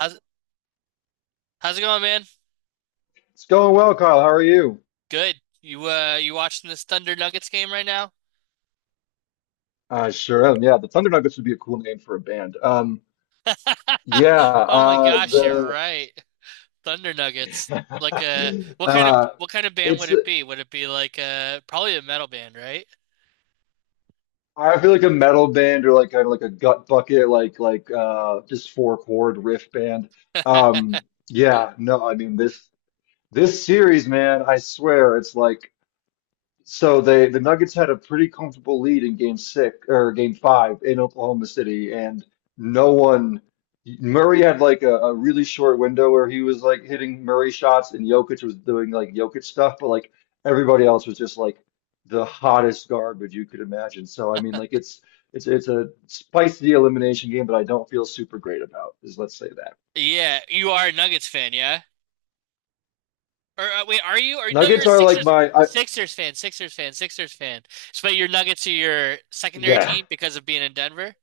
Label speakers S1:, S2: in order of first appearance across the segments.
S1: How's how's it going, man?
S2: It's going well, Kyle. How are you?
S1: Good. You you watching this Thunder Nuggets game right now?
S2: I sure am. Yeah, the Thunder Nuggets would be a cool name for a band. Yeah,
S1: Oh my gosh, you're
S2: the
S1: right. Thunder Nuggets. Like uh,
S2: uh,
S1: what kind of band would
S2: it's
S1: it be? Would it be like probably a metal band, right?
S2: I feel like a metal band or like kind of like a gut bucket, like just four chord riff band. Yeah, no, I mean this series, man. I swear, it's like. So the Nuggets had a pretty comfortable lead in game six or game five in Oklahoma City, and no one Murray had like a really short window where he was like hitting Murray shots and Jokic was doing like Jokic stuff, but like everybody else was just like the hottest garbage you could imagine. So I mean like it's a spicy elimination game, but I don't feel super great about is let's say that.
S1: Yeah, you are a Nuggets fan, yeah? Or wait, are you? Or no, you're
S2: Nuggets
S1: a
S2: are like
S1: Sixers
S2: my I
S1: Sixers fan, Sixers fan, Sixers fan. So, but your Nuggets are your secondary
S2: yeah.
S1: team because of being in Denver?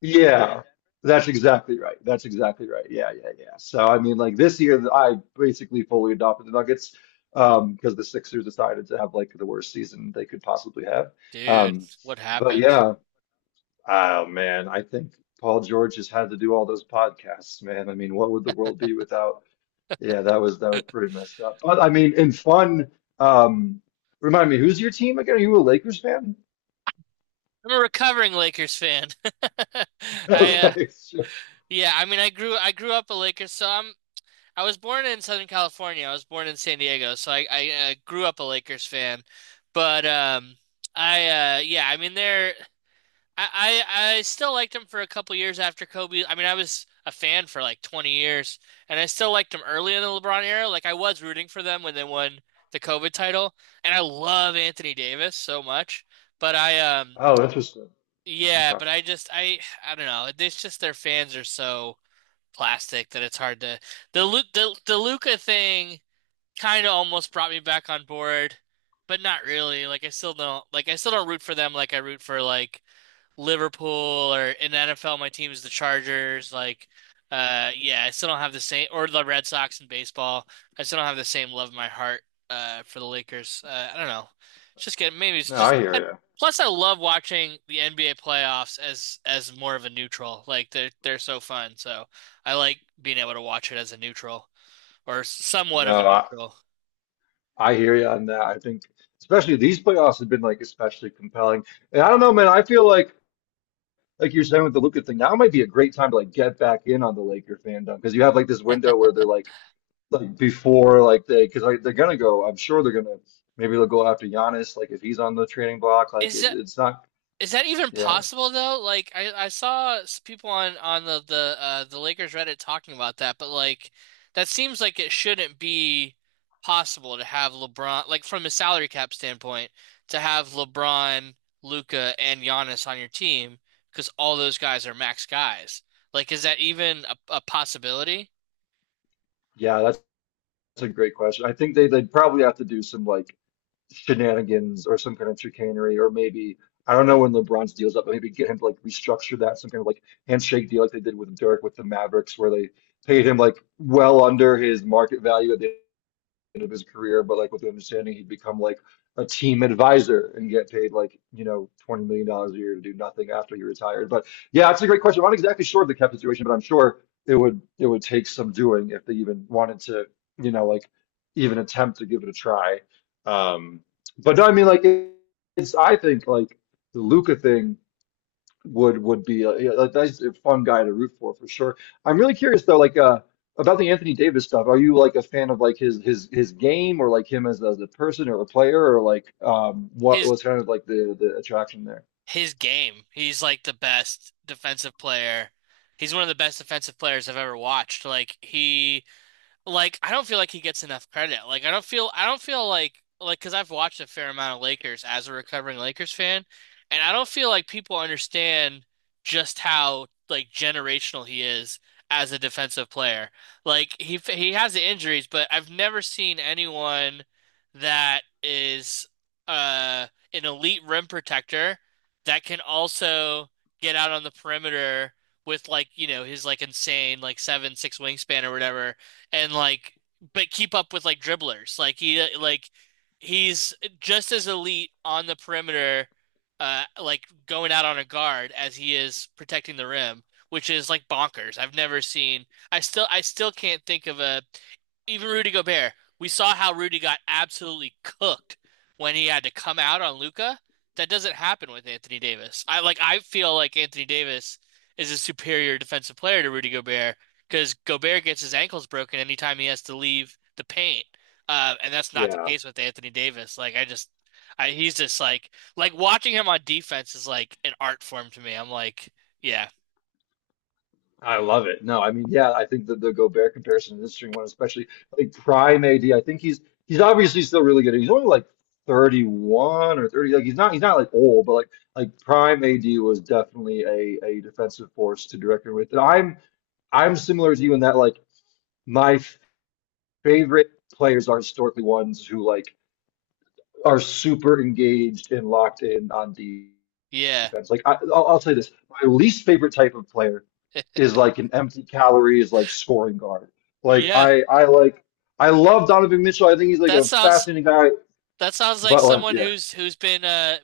S2: Yeah, that's exactly right. That's exactly right. Yeah, yeah, yeah. So I mean, like this year, I basically fully adopted the Nuggets because the Sixers decided to have like the worst season they could possibly have.
S1: Dude,
S2: Um,
S1: what
S2: but
S1: happened?
S2: yeah, oh man, I think Paul George has had to do all those podcasts, man. I mean, what would the world be without? Yeah, that was pretty messed up. But I mean, in fun, um, remind me, who's your team again? Are you a Lakers fan?
S1: I'm a recovering Lakers fan. I
S2: Okay, sure.
S1: Yeah, I mean, I grew up a Lakers, so I was born in Southern California. I was born in San Diego, so I grew up a Lakers fan. But I yeah, I mean, they're I still liked them for a couple years after Kobe. I mean, I was a fan for like 20 years, and I still liked them early in the LeBron era. Like I was rooting for them when they won the COVID title, and I love Anthony Davis so much. But I
S2: Oh, interesting. Okay.
S1: yeah, but I just I don't know. It's just their fans are so plastic that it's hard to the the Luca thing kind of almost brought me back on board, but not really. Like I still don't root for them like I root for like Liverpool, or in the NFL, my team is the Chargers. Like, yeah, I still don't have the same, or the Red Sox in baseball. I still don't have the same love in my heart, for the Lakers. I don't know. It's just getting, maybe it's
S2: No,
S1: just,
S2: I hear
S1: and
S2: you.
S1: plus I love watching the NBA playoffs as, more of a neutral. Like they're so fun. So I like being able to watch it as a neutral or somewhat of a
S2: No, I,
S1: neutral.
S2: I hear you on that. I think especially these playoffs have been like especially compelling. And I don't know, man, I feel like you're saying with the Luka thing, now might be a great time to like get back in on the Laker fandom because you have like this window where they're like before like they because like they're gonna go. I'm sure they're gonna maybe they'll go after Giannis like if he's on the trading block. Like
S1: Is,
S2: it,
S1: uh,
S2: it's not.
S1: Is that even
S2: Yeah,
S1: possible though? Like I saw people on the Lakers Reddit talking about that, but like that seems like it shouldn't be possible to have LeBron, like from a salary cap standpoint, to have LeBron, Luca, and Giannis on your team because all those guys are max guys. Like is that even a possibility?
S2: yeah, that's a great question. I think they'd probably have to do some like shenanigans or some kind of chicanery, or maybe I don't know when LeBron's deal's up, but maybe get him to like restructure that some kind of like handshake deal like they did with Dirk with the Mavericks, where they paid him like well under his market value at the end of his career, but like with the understanding he'd become like a team advisor and get paid like, $20 million dollars a year to do nothing after he retired. But yeah, that's a great question. I'm not exactly sure of the cap situation, but I'm sure it would take some doing if they even wanted to, you know, like even attempt to give it a try. Um, but no, I mean like it's I think like the Luca thing would be a, yeah, like that's a fun guy to root for sure. I'm really curious though, about the Anthony Davis stuff. Are you like a fan of like his game or like him as a person or a player or like what
S1: His
S2: was kind of like the attraction there?
S1: his game, he's like the best defensive player. He's one of the best defensive players I've ever watched. Like he. Like I don't feel like he gets enough credit. Like I don't feel like because I've watched a fair amount of Lakers as a recovering Lakers fan, and I don't feel like people understand just how like generational he is as a defensive player. Like he has the injuries, but I've never seen anyone that is uh an elite rim protector that can also get out on the perimeter with, like, you know, his like insane like seven, six wingspan or whatever, and like, but keep up with like dribblers. He's just as elite on the perimeter, like going out on a guard as he is protecting the rim, which is like bonkers. I've never seen. I still can't think of a, even Rudy Gobert, we saw how Rudy got absolutely cooked when he had to come out on Luca. That doesn't happen with Anthony Davis. I feel like Anthony Davis is a superior defensive player to Rudy Gobert because Gobert gets his ankles broken anytime he has to leave the paint. And that's not the
S2: Yeah,
S1: case with Anthony Davis. He's just like watching him on defense is like an art form to me. I'm like, yeah,
S2: I love it. No, I mean yeah, I think the Gobert comparison is an interesting one, especially like prime AD. I think he's obviously still really good. He's only like 31 or 30. Like he's not like old, but like prime AD was definitely a defensive force to direct him with. And I'm similar to you in that like my favorite players are historically ones who like are super engaged and locked in on
S1: yeah,
S2: defense. Like I'll say this, my least favorite type of player is like an empty calorie is like scoring guard. Like
S1: yeah.
S2: I love Donovan Mitchell. I think he's like
S1: That
S2: a
S1: sounds
S2: fascinating guy,
S1: That sounds like
S2: but like
S1: someone
S2: yeah.
S1: who's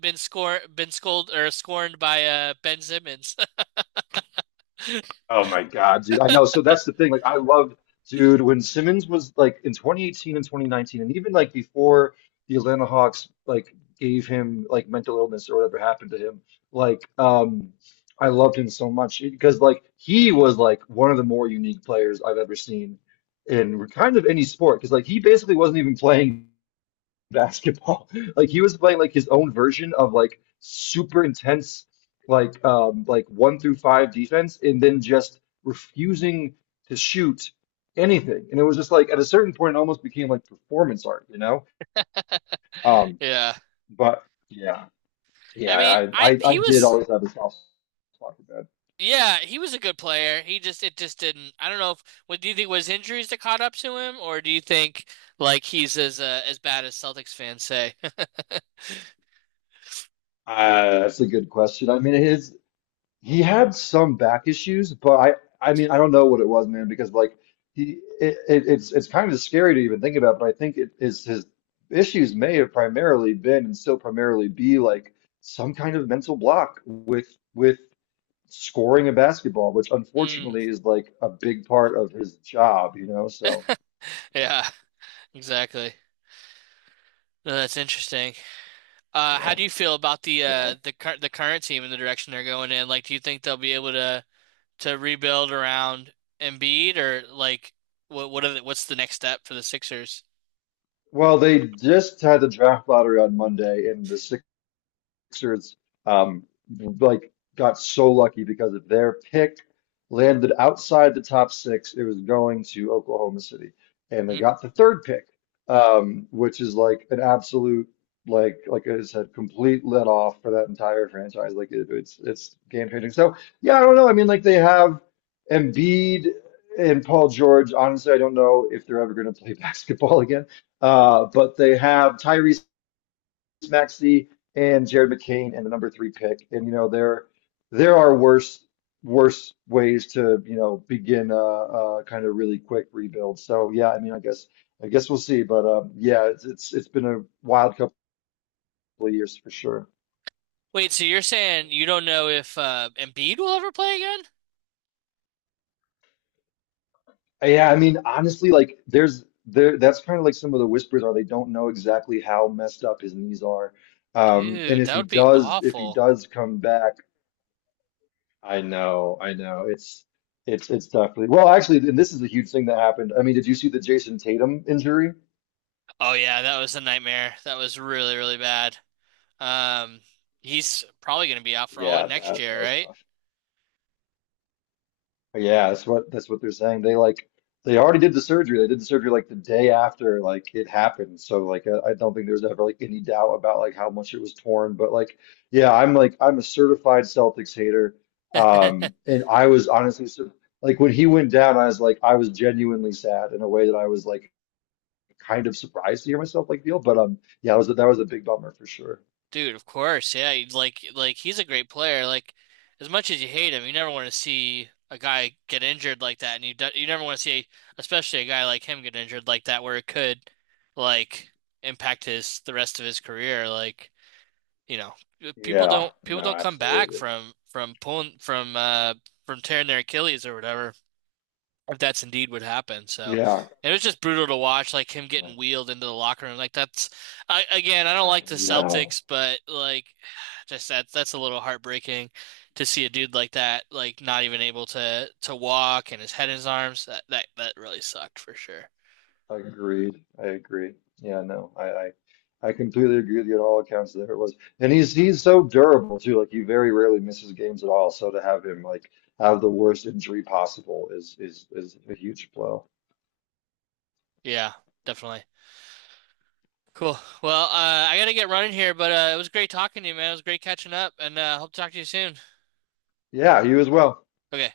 S1: been scolded or scorned by Ben Simmons.
S2: Oh my God, dude. I know. So that's the thing. Like, I loved, dude, when Simmons was like in 2018 and 2019, and even like before the Atlanta Hawks like gave him like mental illness or whatever happened to him, like, I loved him so much because like he was like one of the more unique players I've ever seen in kind of any sport because like he basically wasn't even playing basketball. Like he was playing like his own version of like super intense like one through five defense and then just refusing to shoot anything. And it was just like at a certain point it almost became like performance art, you know? Um
S1: Yeah.
S2: but Yeah.
S1: I
S2: Yeah,
S1: mean,
S2: I
S1: I
S2: I I
S1: he
S2: I did
S1: was
S2: always have a soft spot for that.
S1: Yeah, he was a good player. He just it just didn't. I don't know if, what do you think was injuries that caught up to him, or do you think like he's as bad as Celtics fans say?
S2: That's a good question. I mean, his he had some back issues, but I mean I don't know what it was, man, because like he it, it's kind of scary to even think about, but I think it is his issues may have primarily been and still primarily be like some kind of mental block with scoring a basketball, which
S1: Hmm.
S2: unfortunately is like a big part of his job, you know? So,
S1: Yeah, exactly. No, that's interesting. How
S2: yeah.
S1: do you feel about
S2: Yeah.
S1: the cur the current team and the direction they're going in? Like, do you think they'll be able to? To rebuild around Embiid, or like what are the, what's the next step for the Sixers?
S2: Well, they just had the draft lottery on Monday, and the Sixers um, like got so lucky because of their pick landed outside the top six. It was going to Oklahoma City, and they
S1: Mm.
S2: got the third pick, which is like an absolute like I said, complete let off for that entire franchise. Like it, it's game changing. So yeah, I don't know. I mean, like they have Embiid and Paul George. Honestly, I don't know if they're ever going to play basketball again. But they have Tyrese Maxey and Jared McCain and the number three pick. And you know there there are worse ways to you know begin a kind of really quick rebuild. So yeah, I mean I guess we'll see. But yeah, it's been a wild couple of years for sure.
S1: Wait, so you're saying you don't know if Embiid will ever play again?
S2: Yeah, I mean honestly, like there's there that's kind of like some of the whispers are they don't know exactly how messed up his knees are. And
S1: Dude, that would be
S2: if he
S1: awful.
S2: does come back. I know, I know. It's definitely well, actually, and this is a huge thing that happened. I mean, did you see the Jason Tatum injury?
S1: Oh yeah, that was a nightmare. That was really, really bad. Um, he's probably going to be out for all of
S2: Yeah,
S1: next
S2: that that
S1: year,
S2: was tough. Yeah, that's what they're saying. They like they already did the surgery. They did the surgery like the day after like it happened. So like I don't think there's ever like any doubt about like how much it was torn. But like yeah, I'm like I'm a certified Celtics hater.
S1: right?
S2: And I was honestly sur- like when he went down, I was like I was genuinely sad in a way that I was like kind of surprised to hear myself like Neil, but yeah, that was a big bummer for sure.
S1: Dude, of course, yeah. You'd Like he's a great player. Like as much as you hate him, you never want to see a guy get injured like that, and you never want to see, especially a guy like him get injured like that, where it could like impact his the rest of his career. Like, you know,
S2: Yeah,
S1: people
S2: no,
S1: don't come back
S2: absolutely.
S1: from pulling from tearing their Achilles or whatever, if that's indeed what happened. So
S2: Yeah,
S1: it was just brutal to watch, like him getting wheeled into the locker room. Like again, I don't
S2: I
S1: like the
S2: know.
S1: Celtics, but like just that's a little heartbreaking to see a dude like that, like not even able to walk and his head in his arms. That really sucked for sure.
S2: Agreed. I agree. Yeah, no, I completely agree with you on all accounts. There it was, and he's so durable too. Like he very rarely misses games at all. So to have him like have the worst injury possible is is a huge blow.
S1: Yeah, definitely. Cool. Well, I gotta get running here, but it was great talking to you, man. It was great catching up, and hope to talk to you soon.
S2: Yeah, you as well.
S1: Okay.